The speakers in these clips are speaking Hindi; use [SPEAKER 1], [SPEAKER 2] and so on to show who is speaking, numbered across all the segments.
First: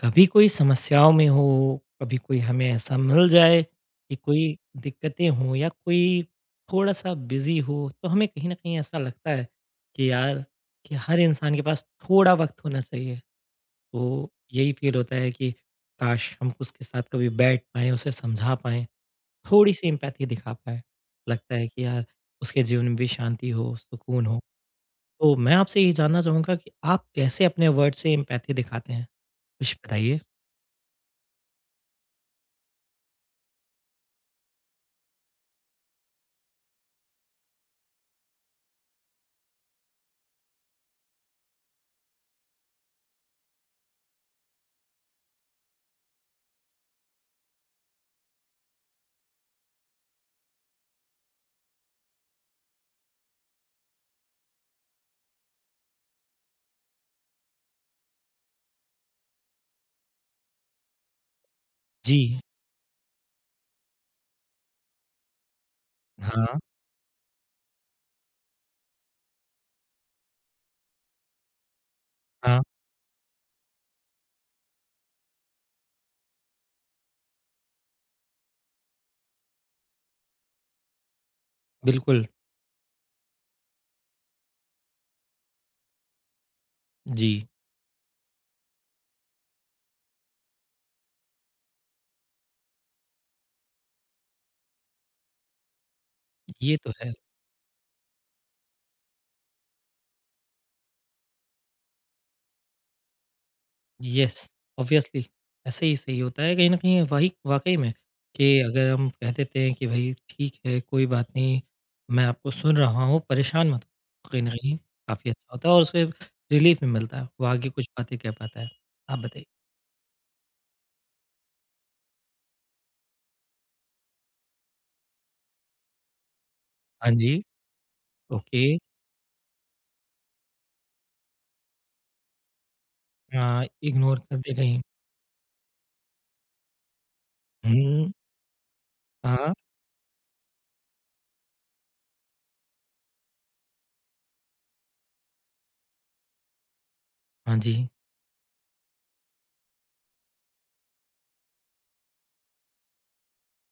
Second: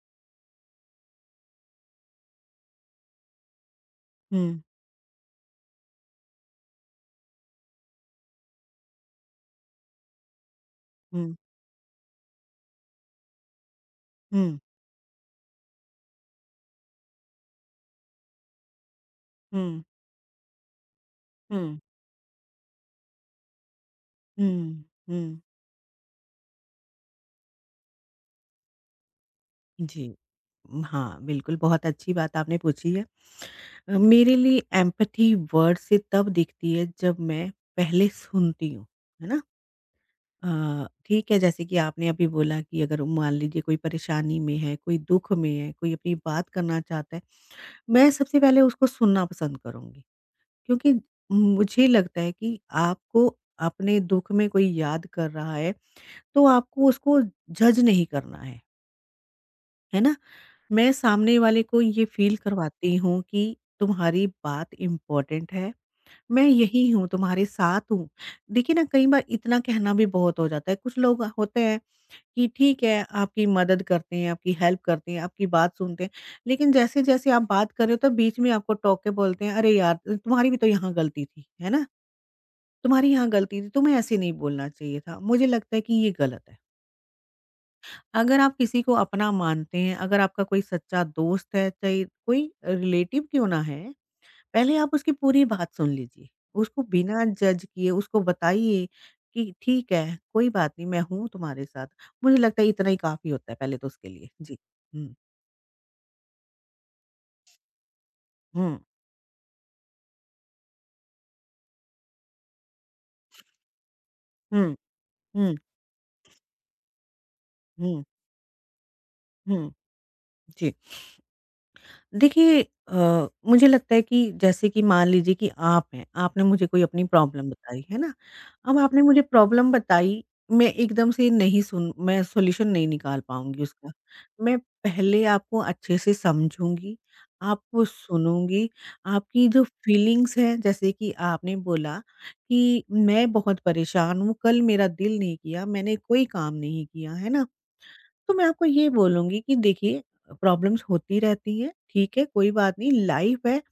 [SPEAKER 1] कभी कोई समस्याओं में हो, कभी कोई हमें ऐसा मिल जाए कि कोई
[SPEAKER 2] हुँ,
[SPEAKER 1] दिक्कतें हों या कोई थोड़ा-सा बिज़ी हो, तो हमें कहीं न कहीं ऐसा लगता है कि यार, कि हर
[SPEAKER 2] हुँ,
[SPEAKER 1] इंसान के पास थोड़ा वक़्त होना चाहिए। तो
[SPEAKER 2] हुँ,
[SPEAKER 1] यही फ़ील होता है कि काश! हम उसके साथ कभी बैठ पाएँ, उसे समझा पाएँ,
[SPEAKER 2] हुँ,
[SPEAKER 1] थोड़ी-सी एम्पैथी दिखा पाएँ। लगता है
[SPEAKER 2] हुँ,
[SPEAKER 1] कि यार, उसके जीवन में भी शांति हो, सुकून हो।
[SPEAKER 2] हुँ,
[SPEAKER 1] तो
[SPEAKER 2] हुँ।
[SPEAKER 1] मैं आपसे यही जानना चाहूँगा कि आप कैसे अपने वर्ड से एम्पैथी दिखाते हैं? कुछ
[SPEAKER 2] जी।
[SPEAKER 1] बताइए।
[SPEAKER 2] हाँ, बिल्कुल बहुत अच्छी बात आपने पूछी है। मेरे लिए एम्पैथी वर्ड से तब दिखती है जब मैं पहले सुनती हूँ, है ना? ठीक है जैसे कि आपने अभी बोला कि अगर मान लीजिए कोई परेशानी में है, कोई दुःख में है, कोई अपनी बात करना चाहता है, मैं सबसे पहले उसको सुनना पसंद करूँगी। क्योंकि मुझे लगता है कि आपको अपने दुःख में कोई याद कर रहा है तो आपको उसको जज नहीं करना है ना? मैं सामने वाले को ये
[SPEAKER 1] जी।
[SPEAKER 2] फ़ील करवाती हूँ कि तुम्हारी बात इम्पोर्टेंट है, मैं
[SPEAKER 1] हाँ,
[SPEAKER 2] यही हूँ, तुम्हारे साथ हूँ। देखिए ना कई बार इतना कहना भी बहुत हो जाता है, कुछ लोग होते हैं कि
[SPEAKER 1] हाँ,
[SPEAKER 2] ठीक है आपकी मदद करते हैं, आपकी हेल्प करते हैं, आपकी बात सुनते हैं, लेकिन जैसे-जैसे आप बात कर रहे हो तो बीच में आपको टोक के बोलते हैं, "अरे यार, तुम्हारी भी तो यहाँ गलती थी, है ना?
[SPEAKER 1] बिल्कुल।
[SPEAKER 2] तुम्हारी यहाँ गलती थी, तुम्हें ऐसे नहीं बोलना चाहिए था, मुझे लगता है कि ये गलत है।"
[SPEAKER 1] जी,
[SPEAKER 2] अगर आप किसी को अपना मानते हैं, अगर आपका कोई सच्चा दोस्त है, चाहे कोई रिलेटिव क्यों ना है, पहले आप उसकी पूरी बात सुन लीजिए।
[SPEAKER 1] ये
[SPEAKER 2] उसको
[SPEAKER 1] तो है।
[SPEAKER 2] बिना जज किए उसको बताइए कि ठीक है, कोई बात नहीं, मैं हूँ तुम्हारे साथ। मुझे लगता है इतना ही काफ़ी होता है पहले तो उसके लिए।
[SPEAKER 1] येस,
[SPEAKER 2] जी। हुँ,
[SPEAKER 1] ऑब्वियसली ऐसे ही सही होता है कहीं न कहीं वही वाक़ई में कि
[SPEAKER 2] हुँ,
[SPEAKER 1] अगर हम कह देते हैं कि भई ठीक है, कोई बात नहीं, मैं आपको सुन रहा हूँ, परेशान मत हो। कहीं न
[SPEAKER 2] हुँ,
[SPEAKER 1] कहीं काफ़ी अच्छा
[SPEAKER 2] हुँ,
[SPEAKER 1] होता है और उससे रिलीफ़ भी मिलता है। वो आगे कुछ
[SPEAKER 2] हुँ,
[SPEAKER 1] बातें कह पाता है। आप बताइए?
[SPEAKER 2] हुँ। जी। देखिए, मुझे लगता है कि जैसे कि मान लीजिए कि आप हैं, आपने मुझे कोई अपनी
[SPEAKER 1] हाँ जी,
[SPEAKER 2] प्रॉब्लम बताई, है ना?
[SPEAKER 1] ओके।
[SPEAKER 2] अब आपने मुझे प्रॉब्लम बताई, मैं एकदम से नहीं सुन मैं सॉल्यूशन नहीं निकाल पाऊँगी
[SPEAKER 1] हाँ,
[SPEAKER 2] उसका।
[SPEAKER 1] इग्नोर कर दे
[SPEAKER 2] मैं
[SPEAKER 1] कहीं।
[SPEAKER 2] पहले आपको अच्छे से समझूँगी, आपको
[SPEAKER 1] हुँ,
[SPEAKER 2] सुनूँगी, आपकी
[SPEAKER 1] हाँ,
[SPEAKER 2] जो फीलिंग्स हैं जैसे कि आपने बोला कि मैं बहुत परेशान हूँ, कल मेरा दिल नहीं किया, मैंने कोई काम नहीं किया, है ना?
[SPEAKER 1] हाँ जी,
[SPEAKER 2] तो मैं आपको ये बोलूँगी कि देखिए प्रॉब्लम्स होती रहती हैं, ठीक है, कोई बात नहीं लाइफ़ है।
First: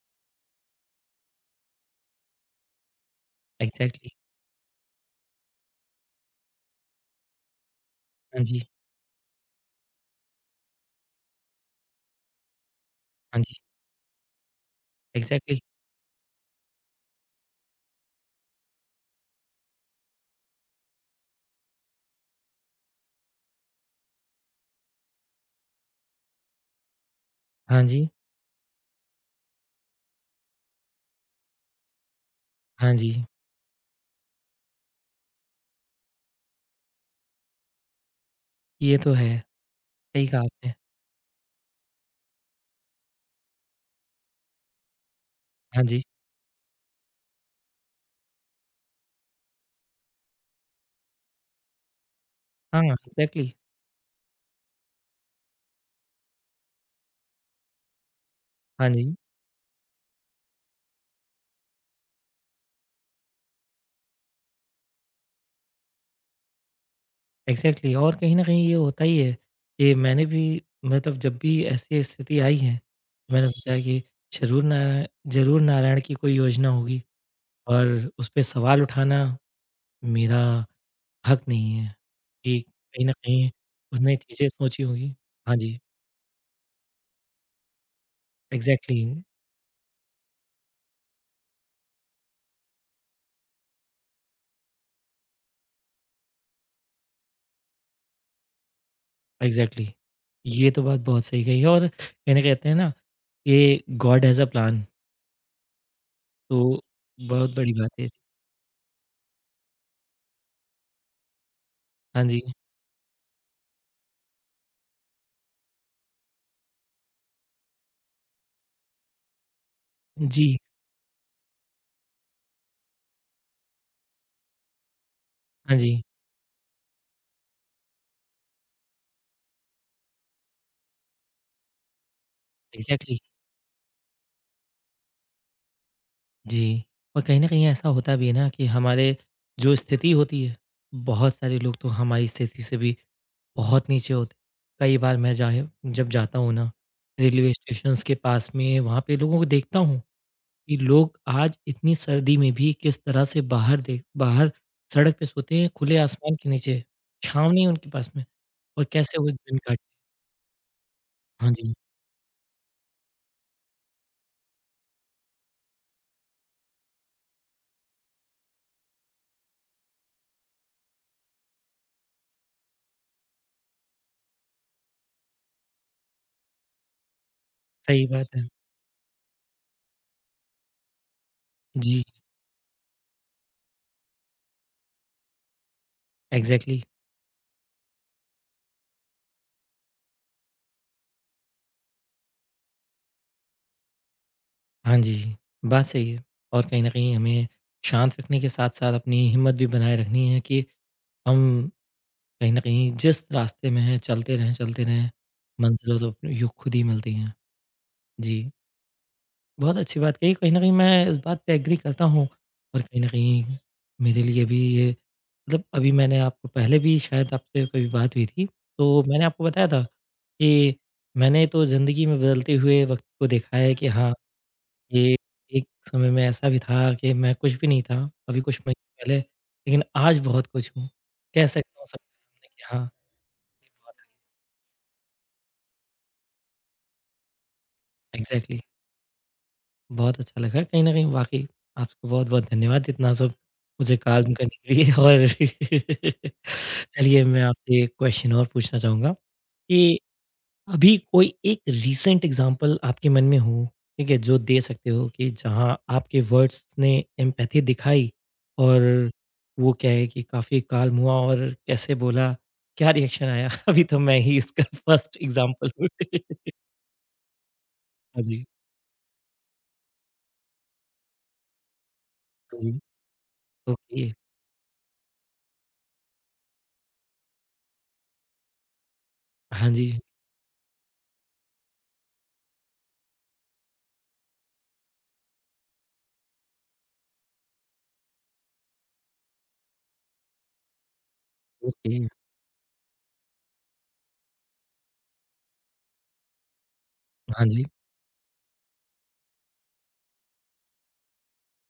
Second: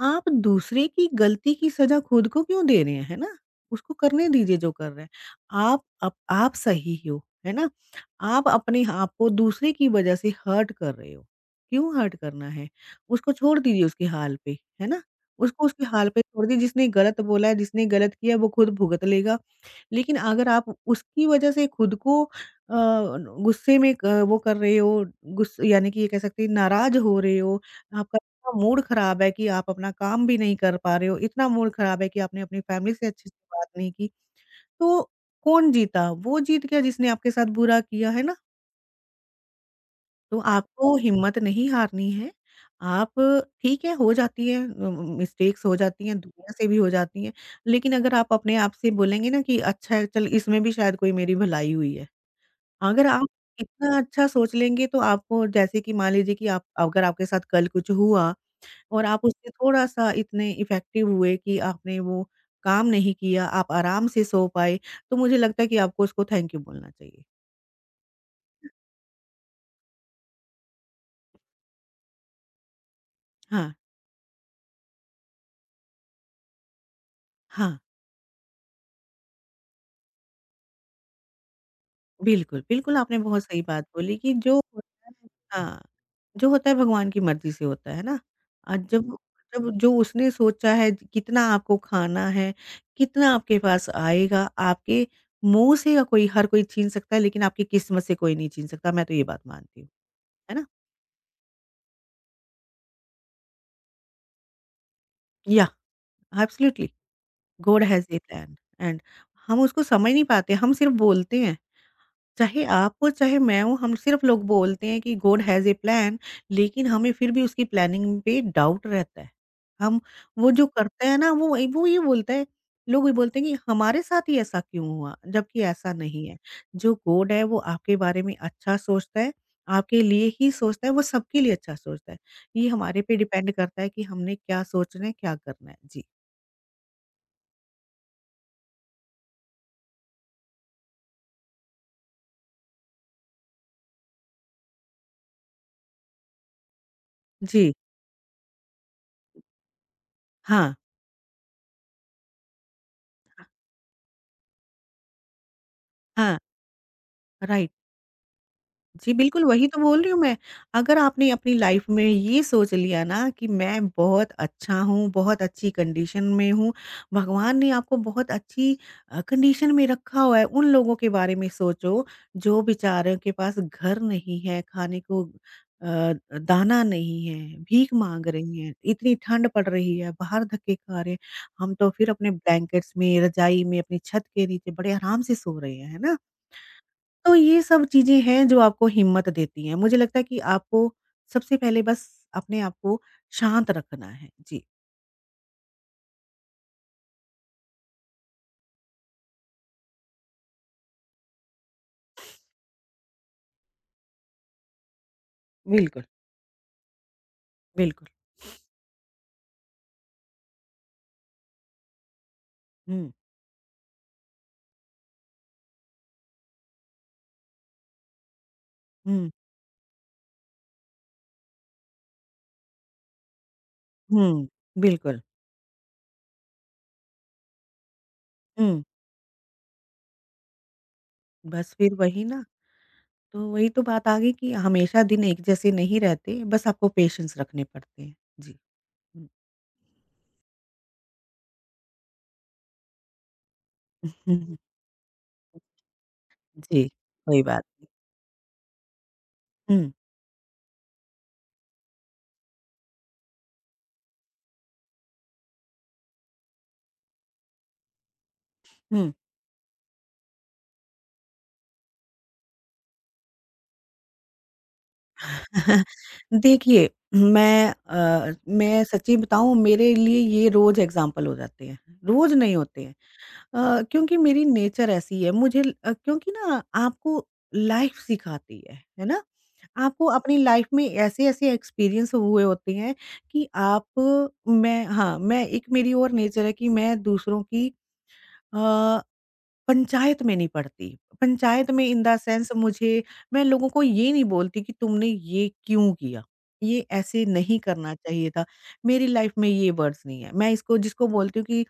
[SPEAKER 2] आप दूसरे की गलती की सज़ा खुद को क्यों दे रहे हैं, है ना? उसको
[SPEAKER 1] एग्ज़ैक्टली।
[SPEAKER 2] करने दीजिए जो कर रहा है। आप अप आप सही हो, है ना?
[SPEAKER 1] हाँ
[SPEAKER 2] आप
[SPEAKER 1] जी,
[SPEAKER 2] अपने आप को दूसरे की वज़ह से हर्ट कर रहे हो। क्यों हर्ट करना है? उसको
[SPEAKER 1] हाँ जी,
[SPEAKER 2] छोड़ दीजिए उसके हाल पे, है ना?
[SPEAKER 1] एग्ज़ैक्टली।
[SPEAKER 2] उसको उसके हाल पे छोड़ दीजिए जिसने गलत बोला है, जिसने गलत किया है वो खुद भुगत लेगा। लेकिन अगर आप उसकी वजह से खुद को गुस्से में क वो कर रहे हो, गुस यानी कि ये कह सकते हैं नाराज़ हो रहे हो,
[SPEAKER 1] हाँ जी,
[SPEAKER 2] आपका इतना मूड ख़राब है कि आप अपना काम भी नहीं कर पा रहे हो, इतना मूड ख़राब है कि आपने अपनी फैमिली
[SPEAKER 1] हाँ
[SPEAKER 2] से
[SPEAKER 1] जी,
[SPEAKER 2] अच्छे से बात नहीं की, तो कौन जीता? वो जीत गया जिसने आपके साथ बुरा किया, है ना?
[SPEAKER 1] ये तो है। सही
[SPEAKER 2] तो
[SPEAKER 1] कहा आपने।
[SPEAKER 2] आपको हिम्मत नहीं हारनी है। आप ठीक है, हो जाती है मिस्टेक्स हो
[SPEAKER 1] हाँ जी।
[SPEAKER 2] जाती हैं, दुनिया से भी हो जाती हैं, लेकिन अगर आप अपने आप से बोलेंगे ना कि अच्छा है चल इसमें भी शायद कोई मेरी भलाई हुई है।
[SPEAKER 1] हाँ,
[SPEAKER 2] अगर आप
[SPEAKER 1] एग्ज़ैक्टली।
[SPEAKER 2] इतना अच्छा सोच लेंगे तो आपको जैसे कि मान लीजिए कि आप अगर आपके साथ कल कुछ हुआ
[SPEAKER 1] हाँ
[SPEAKER 2] और
[SPEAKER 1] जी,
[SPEAKER 2] आप उससे थोड़ा-सा इतने इफ़ेक्टिव हुए कि आपने वो काम नहीं किया, आप आराम से सो पाए, तो मुझे लगता है कि आपको उसको थैंक यू बोलना चाहिए।
[SPEAKER 1] एग्ज़ैक्टली और कहीं न कहीं ये होता ही है कि मैंने भी मतलब जब भी ऐसी स्थिति आई है, मैंने
[SPEAKER 2] हाँ,
[SPEAKER 1] सोचा है कि ज़रूर नारा ज़रूर नारायण की कोई योजना होगी
[SPEAKER 2] हाँ।
[SPEAKER 1] और उसपे सवाल उठाना मेरा हक नहीं है कि
[SPEAKER 2] बिल्कुल, बिल्कुल
[SPEAKER 1] कहीं न
[SPEAKER 2] आपने बहुत
[SPEAKER 1] कहीं
[SPEAKER 2] सही बात बोली
[SPEAKER 1] उसने
[SPEAKER 2] कि
[SPEAKER 1] चीज़ें
[SPEAKER 2] जो
[SPEAKER 1] सोची
[SPEAKER 2] होता
[SPEAKER 1] होंगी।
[SPEAKER 2] है
[SPEAKER 1] हाँ जी,
[SPEAKER 2] हाँ, जो होता है भगवान की मर्ज़ी से होता है ना?
[SPEAKER 1] एग्ज़ैक्टली,
[SPEAKER 2] जब जब जो उसने सोचा है कितना आपको खाना है, कितना आपके पास आएगा, आपके मुँह से या कोई हर कोई छीन सकता है लेकिन आपकी किस्मत से कोई नहीं छीन सकता, मैं तो ये बात मानती
[SPEAKER 1] एग्ज़ैक्टली।
[SPEAKER 2] हूँ, है ना?
[SPEAKER 1] ये तो बात बहुत सही कही है और कहने कहते हैं ना कि God has a plan
[SPEAKER 2] yeah
[SPEAKER 1] तो
[SPEAKER 2] एब्सोल्युटली
[SPEAKER 1] बहुत बड़ी
[SPEAKER 2] गॉड
[SPEAKER 1] बात
[SPEAKER 2] हैज़
[SPEAKER 1] है।
[SPEAKER 2] ए प्लान एंड हम उसको समझ नहीं पाते, हम सिर्फ़ बोलते हैं।
[SPEAKER 1] हाँ जी।
[SPEAKER 2] चाहे आप हो चाहे मैं हूँ, हम सिर्फ लोग बोलते हैं कि गॉड हैज़ अ प्लान लेकिन हमें फिर भी उसकी प्लानिंग पे डाउट रहता है। हम वो
[SPEAKER 1] जी,
[SPEAKER 2] जो करते हैं ना वो ये बोलता है लोग ये बोलते हैं कि हमारे साथ ही ऐसा क्यों हुआ? जबकि
[SPEAKER 1] हाँ
[SPEAKER 2] ऐसा
[SPEAKER 1] जी,
[SPEAKER 2] नहीं है। जो गॉड है वो आपके बारे में अच्छा सोचता है, आपके लिए ही सोचता है, वो सबके लिए अच्छा सोचता है। ये हमारे पे
[SPEAKER 1] एग्ज़ैक्टली
[SPEAKER 2] डिपेंड करता है कि हमने क्या सोचना है, क्या करना है। जी।
[SPEAKER 1] जी, और कहीं न कहीं ऐसा होता भी है ना कि हमारे जो स्थिति होती है, बहुत सारे लोग तो हमारी स्थिति से भी बहुत नीचे होते हैं। कई बार मैं जाए जब जाता हूँ ना, रेलवे
[SPEAKER 2] जी।
[SPEAKER 1] स्टेशंस के पास में वहाँ पे लोगों को देखता हूँ
[SPEAKER 2] हाँ,
[SPEAKER 1] कि लोग आज इतनी सर्दी में भी किस तरह से बाहर सड़क पे सोते हैं, खुले आसमान
[SPEAKER 2] हाँ,
[SPEAKER 1] के नीचे, छाँव नहीं है
[SPEAKER 2] राइट।
[SPEAKER 1] उनके पास में और
[SPEAKER 2] जी,
[SPEAKER 1] कैसे वो
[SPEAKER 2] बिल्कुल,
[SPEAKER 1] दिन
[SPEAKER 2] वही तो
[SPEAKER 1] काटते हैं।
[SPEAKER 2] बोल रही हूँ मैं। अगर आपने
[SPEAKER 1] हाँ
[SPEAKER 2] अपनी
[SPEAKER 1] जी,
[SPEAKER 2] लाइफ़ में ये सोच लिया ना कि मैं बहुत अच्छा हूँ, बहुत अच्छी कंडीशन में हूँ, भगवान ने आपको बहुत अच्छी कंडीशन में रखा हुआ है। उन लोगों के बारे में सोचो, जो बेचारों के पास घर नहीं है, खाने को दाना नहीं है, भीख
[SPEAKER 1] सही
[SPEAKER 2] माँग
[SPEAKER 1] बात है।
[SPEAKER 2] रही हैं, इतनी ठंड पड़ रही है, बाहर धक्के खा रहे हैं। हम तो
[SPEAKER 1] जी,
[SPEAKER 2] फिर अपने ब्लैंकेट्स में, रज़ाई में, अपनी छत के नीचे बड़े आराम से सो रहे हैं, है ना?
[SPEAKER 1] एग्ज़ैक्टली।
[SPEAKER 2] तो ये सब चीज़ें हैं जो आपको हिम्मत देती हैं। मुझे लगता है कि आपको सबसे पहले बस अपने आप को शांत रखना है। जी।
[SPEAKER 1] हाँ जी, बात सही है और कहीं न कहीं हमें शांत रखने के साथ-साथ अपनी हिम्मत भी बनाए रखनी है कि हम कहीं न कहीं जिस रास्ते में हैं चलते रहें, मंज़िलें
[SPEAKER 2] बिल्कुल।
[SPEAKER 1] तो अपने यूँ खुद ही मिलती हैं।
[SPEAKER 2] बिल्कुल।
[SPEAKER 1] जी, बहुत अच्छी बात कही, कहीं न कहीं मैं इस बात पे एग्री करता हूँ और कहीं न
[SPEAKER 2] हुँ,
[SPEAKER 1] कहीं मेरे लिए भी ये मतलब अभी मैंने आपको पहले भी शायद आपसे कभी बात हुई थी, तो मैंने
[SPEAKER 2] हुँ,
[SPEAKER 1] आपको बताया था कि मैंने तो ज़िंदगी में बदलते हुए वक़्त को देखा है कि हाँ,
[SPEAKER 2] हुँ,
[SPEAKER 1] ये
[SPEAKER 2] बिल्कुल।
[SPEAKER 1] एक समय में ऐसा भी था कि मैं कुछ भी नहीं था, अभी कुछ
[SPEAKER 2] हुँ,
[SPEAKER 1] महीने पहले, लेकिन आज बहुत कुछ हूँ। कह
[SPEAKER 2] बस
[SPEAKER 1] सकता हूँ
[SPEAKER 2] फिर
[SPEAKER 1] सबके
[SPEAKER 2] वही ना,
[SPEAKER 1] सामने कि हाँ,
[SPEAKER 2] तो वही तो
[SPEAKER 1] बहुत
[SPEAKER 2] बात आ गई कि हमेशा दिन एक जैसे नहीं रहते, बस आपको पेशेंस रखने पड़ते हैं। जी।
[SPEAKER 1] एग्ज़ैक्टली
[SPEAKER 2] हुँ।
[SPEAKER 1] बहुत अच्छा लगा कहीं न कहीं वाक़ई आपको बहुत-बहुत धन्यवाद इतना सब मुझे काल्म करने के लिए और
[SPEAKER 2] जी,
[SPEAKER 1] चलिए
[SPEAKER 2] कोई
[SPEAKER 1] मैं
[SPEAKER 2] बात
[SPEAKER 1] आपसे
[SPEAKER 2] नहीं।
[SPEAKER 1] एक क्वेश्चन और पूछना चाहूँगा
[SPEAKER 2] हुँ,
[SPEAKER 1] कि अभी कोई एक रीसेंट एग्जांपल आपके मन में हो, ठीक है, जो दे सकते हो कि जहाँ आपके वर्ड्स ने एम्पैथी दिखाई
[SPEAKER 2] हुँ।
[SPEAKER 1] और वो क्या है कि काफ़ी काल्म हुआ और कैसे बोला, क्या रिएक्शन आया? अभी तो मैं ही इसका फर्स्ट एग्जांपल हूँ।
[SPEAKER 2] देखिए, मैं
[SPEAKER 1] हाँ जी,
[SPEAKER 2] मैं सच्ची बताऊँ मेरे लिए ये रोज़ एग्ज़ाम्पल हो जाते हैं। रोज़ नहीं
[SPEAKER 1] हाँ जी,
[SPEAKER 2] होते हैं।
[SPEAKER 1] ओके,
[SPEAKER 2] क्योंकि मेरी नेचर ऐसी है क्योंकि ना आपको लाइफ सिखाती है ना?
[SPEAKER 1] हाँ जी,
[SPEAKER 2] आपको अपनी लाइफ में ऐसे-ऐसे एक्सपीरियंस हुए होते हैं कि आप मैं हाँ, मैं एक मेरी और नेचर है कि मैं दूसरों की अ पंचायत में नहीं पड़ती। पंचायत में
[SPEAKER 1] ओके,
[SPEAKER 2] इन द सेंस मुझे मैं लोगों को ये नहीं बोलती कि तुमने ये क्यों किया? ये ऐसे
[SPEAKER 1] हाँ
[SPEAKER 2] नहीं
[SPEAKER 1] जी,
[SPEAKER 2] करना चाहिए था। मेरी लाइफ़ में ये वर्ड्स नहीं है। मैं इसको जिसको बोलती हूँ कि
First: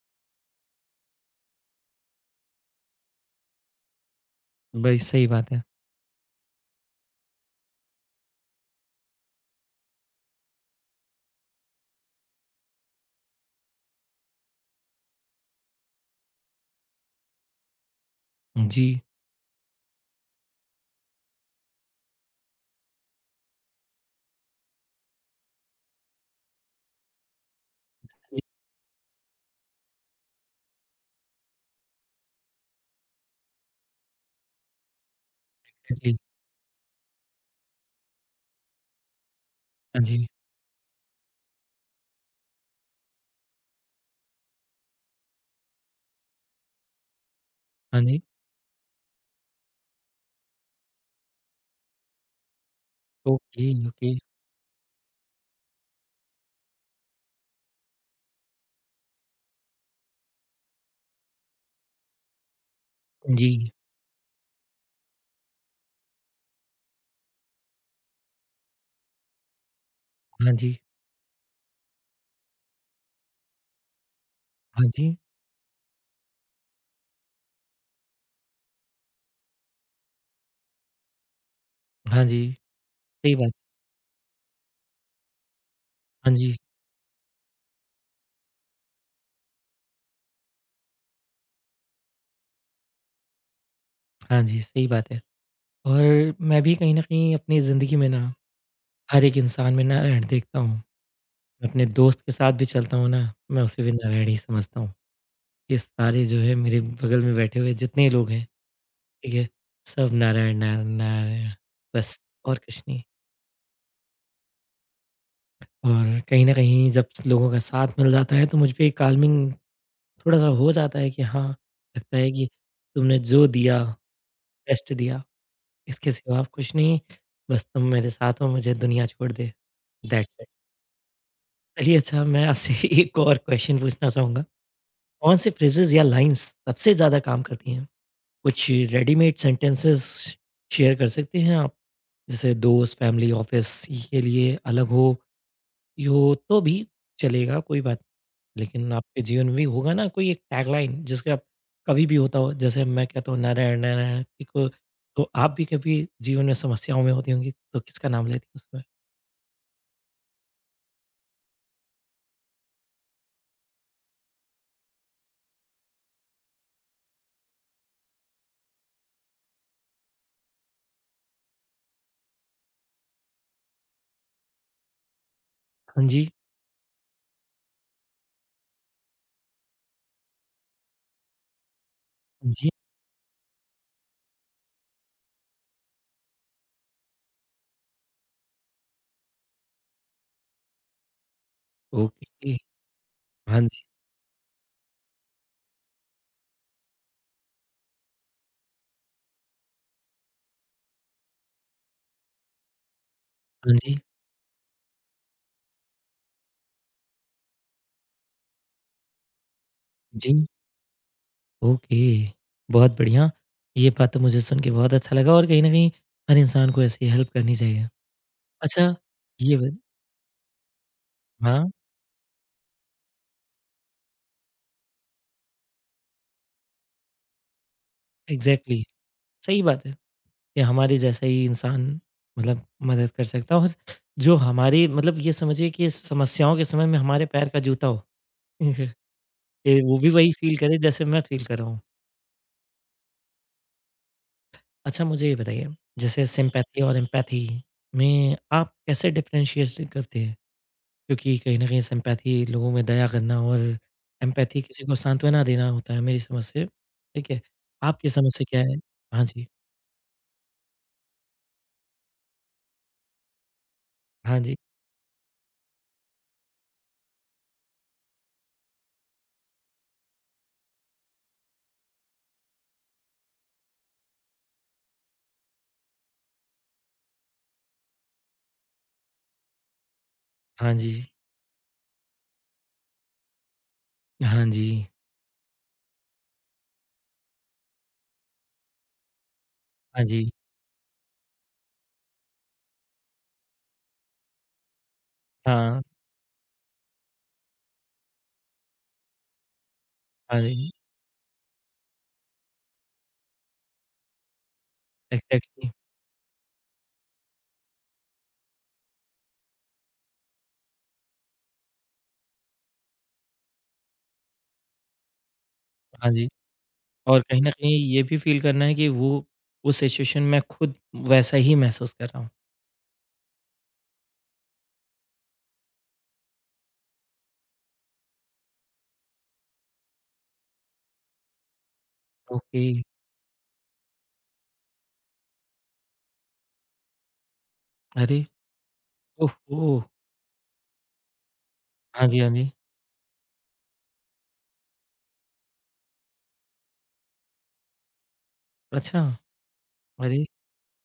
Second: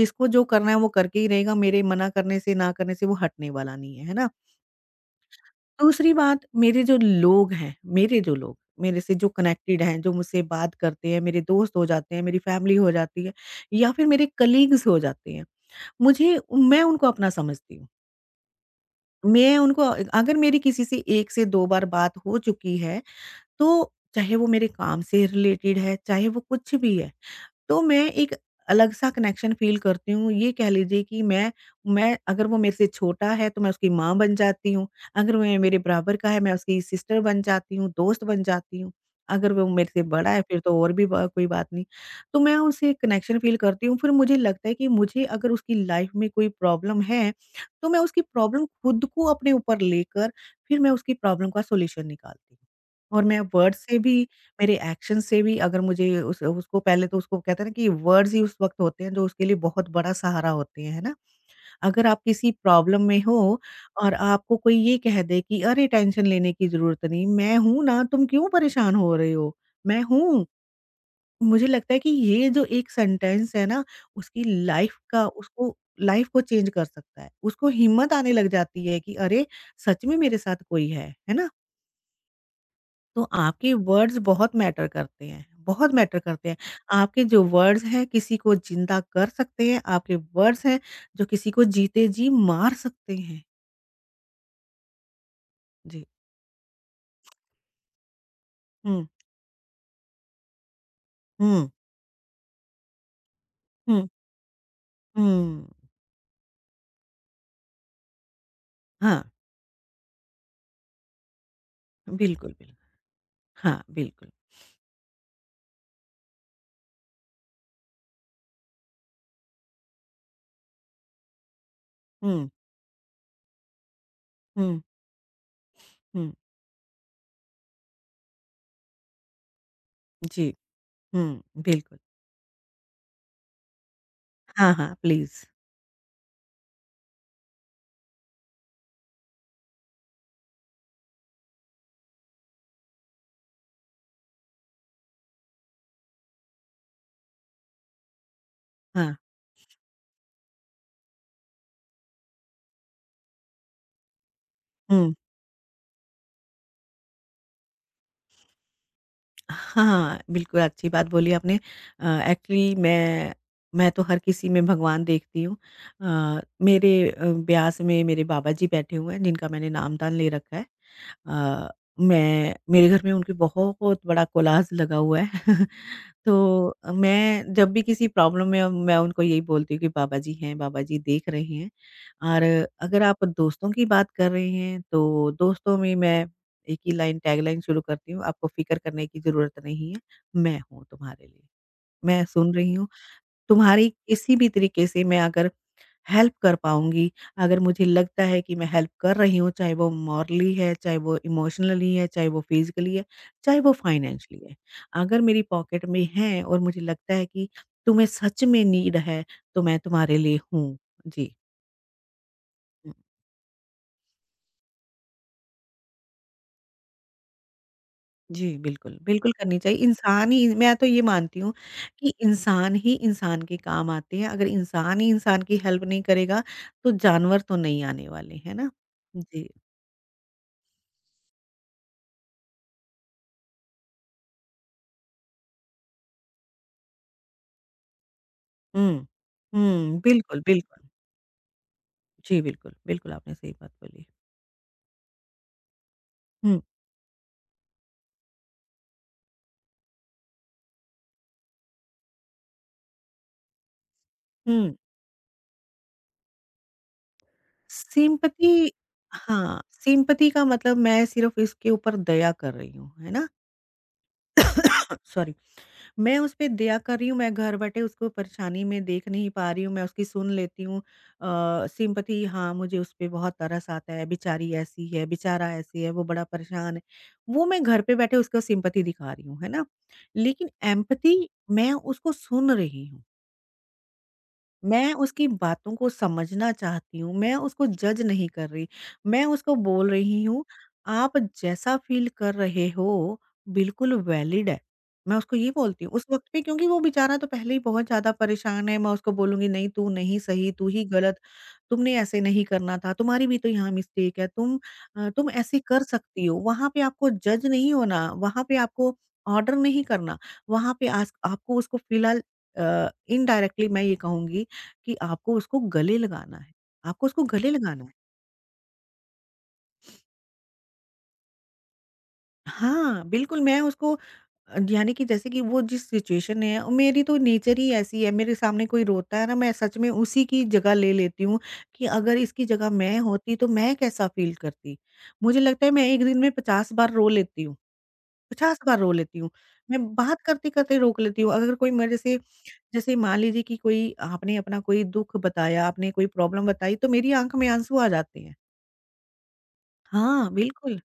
[SPEAKER 2] जिसको जो करना है वो करके ही रहेगा, मेरे मना करने से, ना करने से वो हटने वाला नहीं है, है ना?
[SPEAKER 1] बड़ी सही बात है।
[SPEAKER 2] दूसरी बात मेरे जो लोग हैं, मेरे जो लोग मेरे से जो कनेक्टेड हैं, जो मुझसे बात करते हैं, मेरे दोस्त हो जाते हैं, मेरी फैमिली हो जाती है या फिर मेरे कलीग्स हो जाते हैं। मुझे मैं उनको अपना समझती हूँ।
[SPEAKER 1] जी,
[SPEAKER 2] मैं उनको अगर मेरी किसी से 1 से 2 बार बात हो चुकी है, तो चाहे वो मेरे काम से रिलेटेड है, चाहे वो कुछ भी है, तो मैं एक अलग सा कनेक्शन फ़ील करती हूँ। ये कह लीजिए कि मैं अगर वो मेरे से छोटा है तो मैं उसकी माँ बन जाती हूँ, अगर वो मेरे बराबर
[SPEAKER 1] एग्जैक्टली,
[SPEAKER 2] का है मैं उसकी सिस्टर बन जाती हूँ, दोस्त बन जाती हूँ। अगर वो मेरे से
[SPEAKER 1] हाँ जी,
[SPEAKER 2] बड़ा है फिर तो और भी ब कोई बात नहीं। तो मैं उससे कनेक्शन फ़ील करती हूँ फिर मुझे लगता है कि मुझे अगर उसकी लाइफ़ में कोई प्रॉब्लम है, तो मैं
[SPEAKER 1] हाँ
[SPEAKER 2] उसकी
[SPEAKER 1] जी,
[SPEAKER 2] प्रॉब्लम खुद को अपने ऊपर लेकर फिर मैं उसकी प्रॉब्लम का सॉल्यूशन निकालती हूँ। और मैं
[SPEAKER 1] ओके,
[SPEAKER 2] वर्ड से भी
[SPEAKER 1] ओके,
[SPEAKER 2] मेरे एक्शन से भी अगर मुझे उस उसको पहले तो उसको कहते हैं ना कि वर्ड्स ही उस वक़्त होते हैं जो उसके लिए बहुत बड़ा सहारा होते हैं, है ना? अगर आप किसी प्रॉब्लम में हो
[SPEAKER 1] जी,
[SPEAKER 2] और आपको कोई ये कह दे कि अरे टेंशन लेने की ज़रूरत नहीं, मैं हूँ ना, तुम क्यों परेशान हो रहे हो? मैं हूँ।
[SPEAKER 1] हाँ जी,
[SPEAKER 2] मुझे लगता है कि ये जो एक सेंटेंस है ना, उसकी
[SPEAKER 1] हाँ
[SPEAKER 2] लाइफ़
[SPEAKER 1] जी,
[SPEAKER 2] का उसको लाइफ़ को चेंज कर सकता है। उसको हिम्मत आने लग जाती है कि अरे! सच में मेरे साथ कोई है ना?
[SPEAKER 1] हाँ जी,
[SPEAKER 2] तो
[SPEAKER 1] सही बात
[SPEAKER 2] आपके
[SPEAKER 1] है।
[SPEAKER 2] वर्ड्स बहुत मैटर करते हैं, बहुत मैटर
[SPEAKER 1] हाँ
[SPEAKER 2] करते हैं।
[SPEAKER 1] जी,
[SPEAKER 2] आपके जो वर्ड्स हैं किसी को जिंदा कर सकते हैं, आपके वर्ड्स हैं जो किसी को जीते जी मार सकते हैं।
[SPEAKER 1] हाँ जी, सही बात है।
[SPEAKER 2] जी।
[SPEAKER 1] और मैं भी कहीं न कहीं अपनी ज़िंदगी में ना,
[SPEAKER 2] हुँ,
[SPEAKER 1] हर एक इंसान में नारायण देखता हूँ।
[SPEAKER 2] हुँ,
[SPEAKER 1] अपने दोस्त के साथ भी चलता हूँ ना, मैं उसे भी
[SPEAKER 2] हुँ,
[SPEAKER 1] नारायण ही समझता हूँ।
[SPEAKER 2] हुँ।
[SPEAKER 1] ये सारे जो है मेरे बगल में बैठे हुए जितने लोग हैं,
[SPEAKER 2] हाँ,
[SPEAKER 1] ठीक है? सब नारायण, नारायण, नारायण बस
[SPEAKER 2] बिल्कुल,
[SPEAKER 1] और
[SPEAKER 2] बिल्कुल।
[SPEAKER 1] कुछ नहीं।
[SPEAKER 2] हाँ, बिल्कुल।
[SPEAKER 1] और कहीं न कहीं जब लोगों का साथ मिल जाता है तो मुझ पे काल्मिंग थोड़ा-सा हो जाता है कि हाँ, लगता है
[SPEAKER 2] हुँ,
[SPEAKER 1] कि तुमने जो दिया,
[SPEAKER 2] हुँ,
[SPEAKER 1] बेस्ट दिया। इसके
[SPEAKER 2] हुँ।
[SPEAKER 1] सिवा कुछ नहीं, बस तुम मेरे साथ हो, मुझे दुनिया छोड़ दे। That's it.
[SPEAKER 2] जी। हुँ,
[SPEAKER 1] चलिए
[SPEAKER 2] बिल्कुल।
[SPEAKER 1] अच्छा मैं आपसे एक और क्वेश्चन पूछना चाहूँगा।
[SPEAKER 2] हाँ, हाँ,
[SPEAKER 1] कौन
[SPEAKER 2] प्लीज़।
[SPEAKER 1] से फ्रेजेज़ या लाइन्स सबसे ज़्यादा काम करती हैं? कुछ रेडीमेड सेंटेंसेस शेयर कर सकते हैं आप? जैसे दोस्त, फैमिली, ऑफ़िस के लिए अलग हो, ये हो तो भी चलेगा कोई बात नहीं। लेकिन
[SPEAKER 2] हाँ,
[SPEAKER 1] आपके जीवन में भी होगा ना कोई एक टैगलाइन जिसके आप कभी भी होता हो जैसे मैं कहता हूँ नारायण, नारायण एक
[SPEAKER 2] हुँ।
[SPEAKER 1] तो आप भी कभी जीवन में समस्याओं में होती होंगी तो किसका नाम लेती हैं उसमें?
[SPEAKER 2] हाँ, बिल्कुल अच्छी बात बोली आपने। एक्चुअली मैं तो हर किसी में भगवान देखती हूँ। मेरे ब्यास में मेरे बाबा जी बैठे हुए हैं जिनका मैंने नामदान ले रखा है। अ, मैं मेरे घर में उनकी बहुत बड़ा कोलाज लगा हुआ है।
[SPEAKER 1] हाँ जी,
[SPEAKER 2] तो मैं जब भी किसी प्रॉब्लम में हूँ, मैं उनको यही बोलती हूँ कि बाबा जी हैं, बाबा जी देख रहे हैं। और
[SPEAKER 1] हाँ जी,
[SPEAKER 2] अगर आप दोस्तों की बात कर रहे हैं तो दोस्तों में मैं एक ही लाइन टैगलाइन शुरू करती हूँ, आपको फ़िक्र करने की ज़रूरत नहीं है, मैं हूँ तुम्हारे लिए। मैं
[SPEAKER 1] ओके,
[SPEAKER 2] सुन रही हूँ,
[SPEAKER 1] हाँ जी,
[SPEAKER 2] तुम्हारी किसी भी तरीके से मैं अगर हेल्प कर पाऊँगी। अगर मुझे लगता है कि मैं हेल्प कर रही हूँ, चाहे वो मॉरली है, चाहे वो इमोशनली है, चाहे वो फिज़िकली है, चाहे वो
[SPEAKER 1] हाँ जी,
[SPEAKER 2] फाइनेंशियली है। अगर मेरी पॉकेट में है और मुझे लगता है कि तुम्हें सच में नीड है, तो मैं तुम्हारे
[SPEAKER 1] जी।
[SPEAKER 2] लिए हूँ। जी।
[SPEAKER 1] ओके,
[SPEAKER 2] हुँ,
[SPEAKER 1] बहुत बढ़िया। ये बात तो मुझे सुन के बहुत अच्छा लगा और कहीं न कहीं हर इंसान को ऐसी हेल्प करनी चाहिए।
[SPEAKER 2] जी,
[SPEAKER 1] अच्छा,
[SPEAKER 2] बिल्कुल, बिल्कुल
[SPEAKER 1] ये
[SPEAKER 2] करनी
[SPEAKER 1] बत
[SPEAKER 2] चाहिए। इंसान ही मैं तो ये मानती हूँ
[SPEAKER 1] हाँ,
[SPEAKER 2] कि इंसान ही इंसान के काम आते हैं। अगर इंसान ही इंसान की हेल्प नहीं करेगा, तो जानवर तो नहीं आने वाले, है ना?
[SPEAKER 1] एग्ज़ैक्टली
[SPEAKER 2] जी।
[SPEAKER 1] सही बात है कि हमारे जैसा ही इंसान मतलब मदद कर सकता है और जो हमारी मतलब ये समझिए कि समस्याओं के समय में हमारे पैर का जूता हो।
[SPEAKER 2] हुँ।
[SPEAKER 1] ये वो
[SPEAKER 2] हुँ,
[SPEAKER 1] भी वही
[SPEAKER 2] बिल्कुल,
[SPEAKER 1] फ़ील करे
[SPEAKER 2] बिल्कुल।
[SPEAKER 1] जैसे मैं फ़ील कर रहा हूँ।
[SPEAKER 2] जी, बिल्कुल, बिल्कुल आपने सही बात बोली।
[SPEAKER 1] अच्छा मुझे ये बताइए, जैसे
[SPEAKER 2] हुँ।
[SPEAKER 1] सिम्पैथी और एम्पैथी में आप कैसे डिफ़रेंशिएशन करते हैं? क्योंकि कहीं न कहीं सिम्पैथी लोगों में दया करना और एम्पैथी
[SPEAKER 2] हुँ।
[SPEAKER 1] किसी को सांत्वना देना होता है मेरी समझ से, ठीक है? आपकी समझ से
[SPEAKER 2] सिम्पैथी
[SPEAKER 1] क्या है? हाँ जी,
[SPEAKER 2] हाँ, सिम्पैथी का मतलब मैं सिर्फ़ इसके ऊपर दया कर रही हूँ, है ना?
[SPEAKER 1] हाँ जी,
[SPEAKER 2] सॉरी, मैं उस पे दया कर रही हूँ, मैं घर बैठे उसको परेशानी में देख नहीं पा रही हूँ, मैं उसकी सुन लेती हूँ। सिम्पैथी हाँ, मुझे उस पे बहुत तरस आता है, बेचारी ऐसी है, बेचारा ऐसी है, वो बड़ा परेशान है। वो मैं घर पे बैठे उसको सिम्पैथी दिखा रही हूँ, है ना? लेकिन
[SPEAKER 1] हाँ जी,
[SPEAKER 2] एम्पैथी मैं उसको सुन रही हूँ।
[SPEAKER 1] हाँ जी,
[SPEAKER 2] मैं उसकी बातों को समझना चाहती हूँ, मैं उसको जज नहीं कर रही। मैं उसको बोल
[SPEAKER 1] हाँ
[SPEAKER 2] रही
[SPEAKER 1] जी,
[SPEAKER 2] हूँ, "आप जैसा फ़ील कर रहे हो, बिल्कुल वैलिड है।" मैं उसको ये
[SPEAKER 1] हाँ,
[SPEAKER 2] बोलती हूँ। उस वक़्त पे क्योंकि वो बेचारा तो पहले ही बहुत ज़्यादा परेशान है, मैं उसको बोलूँगी, "नहीं, तू नहीं
[SPEAKER 1] हाँ
[SPEAKER 2] सही, तू
[SPEAKER 1] जी,
[SPEAKER 2] ही गलत। तुमने ऐसे नहीं करना था, तुम्हारी भी तो यहाँ मिस्टेक है। तुम तुम ऐसे
[SPEAKER 1] एग्ज़ैक्टली,
[SPEAKER 2] कर सकती हो।" वहाँ पे आपको जज नहीं होना, वहाँ पे आपको ऑर्डर नहीं करना। वहाँ पे आस आपको उसको फ़िलहाल इनडायरेक्टली मैं ये कहूँगी कि आपको उसको गले
[SPEAKER 1] हाँ जी।
[SPEAKER 2] लगाना है, आपको
[SPEAKER 1] और
[SPEAKER 2] उसको
[SPEAKER 1] कहीं
[SPEAKER 2] गले
[SPEAKER 1] न कहीं
[SPEAKER 2] लगाना है।
[SPEAKER 1] ये भी फ़ील करना है कि वो उस सिचुएशन में खुद वैसा ही महसूस कर रहा हूँ।
[SPEAKER 2] हाँ, बिल्कुल मैं उसको यानी कि जैसे कि वो जिस सिचुएशन में है और मेरी तो नेचर ही ऐसी है, मेरे सामने कोई रोता है ना मैं सच में उसी की जगह ले लेती हूँ कि अगर इसकी
[SPEAKER 1] ओके,
[SPEAKER 2] जगह मैं होती तो मैं कैसा फ़ील करती। मुझे लगता है मैं एक दिन में 50 बार रो लेती हूँ,
[SPEAKER 1] अरे!
[SPEAKER 2] 50 बार रो लेती हूँ।
[SPEAKER 1] ओहो!
[SPEAKER 2] मैं बात करते-करते रो लेती हूँ। अगर कोई मेरे
[SPEAKER 1] हाँ
[SPEAKER 2] से
[SPEAKER 1] जी, हाँ जी।
[SPEAKER 2] जैसे मान लीजिए कि कोई आपने अपना कोई दुःख बताया, आपने कोई प्रॉब्लम बताई तो मेरी आँख में आँसू आ जाते हैं।
[SPEAKER 1] अच्छा, अरे!
[SPEAKER 2] हाँ, बिल्कुल।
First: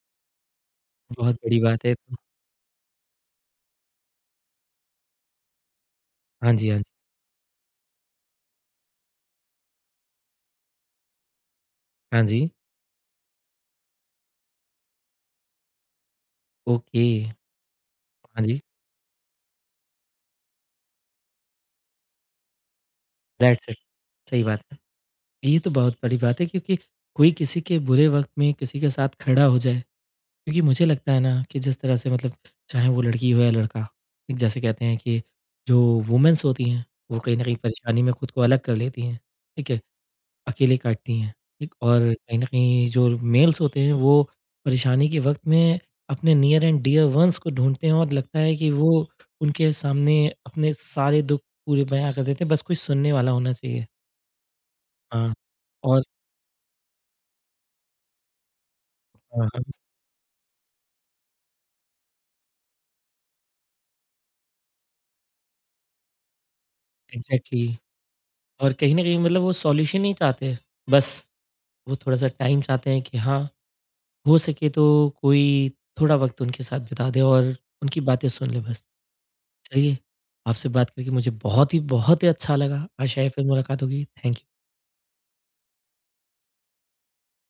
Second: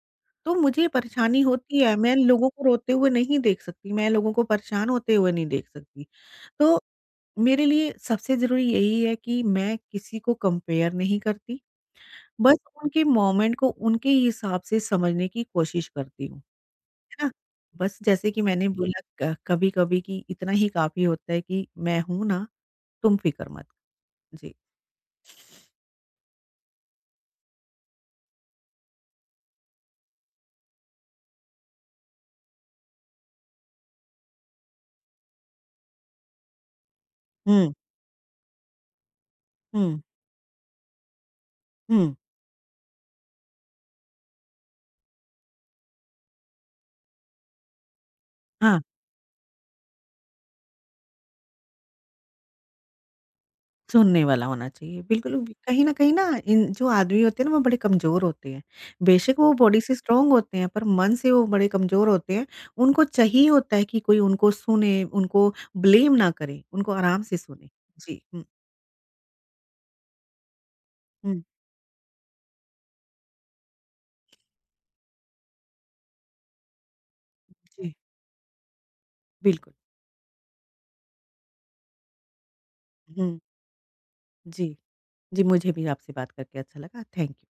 [SPEAKER 2] तो मुझे
[SPEAKER 1] बहुत
[SPEAKER 2] परेशानी
[SPEAKER 1] बड़ी
[SPEAKER 2] होती
[SPEAKER 1] बात है
[SPEAKER 2] है,
[SPEAKER 1] ये
[SPEAKER 2] मैं
[SPEAKER 1] तो।
[SPEAKER 2] लोगों को रोते हुए नहीं देख सकती, मैं लोगों को परेशान होते हुए नहीं देख सकती।
[SPEAKER 1] हाँ जी, हाँ
[SPEAKER 2] तो
[SPEAKER 1] जी,
[SPEAKER 2] मेरे लिए सबसे ज़रूरी यही है कि मैं किसी को कंपेयर नहीं करती,
[SPEAKER 1] हाँ जी,
[SPEAKER 2] बस उनके मोमेंट को उनके हिसाब से समझने की कोशिश करती हूँ,
[SPEAKER 1] ओके,
[SPEAKER 2] है ना? बस जैसे कि
[SPEAKER 1] हाँ जी,
[SPEAKER 2] मैंने बोला क कभी-कभी कि इतना ही काफ़ी होता है कि मैं हूँ ना, तुम फ़िक्र मत
[SPEAKER 1] दैट्स इट,
[SPEAKER 2] करो।
[SPEAKER 1] सही
[SPEAKER 2] जी।
[SPEAKER 1] बात है। ये तो बहुत बड़ी बात है क्योंकि कोई किसी के बुरे वक़्त में किसी के साथ खड़ा हो जाए, क्योंकि मुझे लगता है ना कि जिस तरह से मतलब चाहे वो लड़की हो या लड़का, एक जैसे कहते हैं कि जो वुमेन्स होती हैं, वो कहीं न कहीं
[SPEAKER 2] हुँ,
[SPEAKER 1] परेशानी में खुद को अलग कर लेती हैं, ठीक है?
[SPEAKER 2] हुँ,
[SPEAKER 1] अकेले काटती हैं, ठीक? और
[SPEAKER 2] हुँ।
[SPEAKER 1] कहीं न कहीं जो मेल्स होते हैं वो परेशानी के वक़्त में अपने नियर एंड डियर वन्स को ढूँढते हैं और लगता है कि
[SPEAKER 2] हाँ।
[SPEAKER 1] वो उनके सामने अपने सारे दुःख पूरे बयाँ कर देते हैं, बस कोई सुनने वाला होना चाहिए।
[SPEAKER 2] सुनने वाला होना चाहिए,
[SPEAKER 1] हाँ,
[SPEAKER 2] बिल्कुल भी कहीं न
[SPEAKER 1] और
[SPEAKER 2] कहीं ना इन जो आदमी होते हैं ना वो बड़े कमज़ोर होते हैं। बेशक
[SPEAKER 1] हाँ,
[SPEAKER 2] वो बॉडी
[SPEAKER 1] हाँ।
[SPEAKER 2] से स्ट्रॉन्ग होते हैं पर मन से वो बड़े कमज़ोर होते हैं। उनको चाहिए होता है कि कोई उनको सुने, उनको ब्लेम ना करे, उनको आराम से सुने।
[SPEAKER 1] एग्ज़ैक्टली
[SPEAKER 2] जी, हुँ,
[SPEAKER 1] और कहीं न कहीं मतलब वो सॉल्यूशन नहीं चाहते, बस
[SPEAKER 2] हुँ,
[SPEAKER 1] वो थोड़ा-सा टाइम चाहते हैं कि हाँ, हो सके तो कोई थोड़ा वक़्त उनके साथ बिता दे और
[SPEAKER 2] जी,
[SPEAKER 1] उनकी बातें सुन ले बस।
[SPEAKER 2] बिल्कुल।
[SPEAKER 1] चलिए, आपसे बात करके मुझे बहुत ही अच्छा लगा। आशा है
[SPEAKER 2] हुँ,
[SPEAKER 1] फिर मुलाकात होगी। Thank you.
[SPEAKER 2] जी, जी मुझे भी आपसे बात करके अच्छा लगा। Thank you.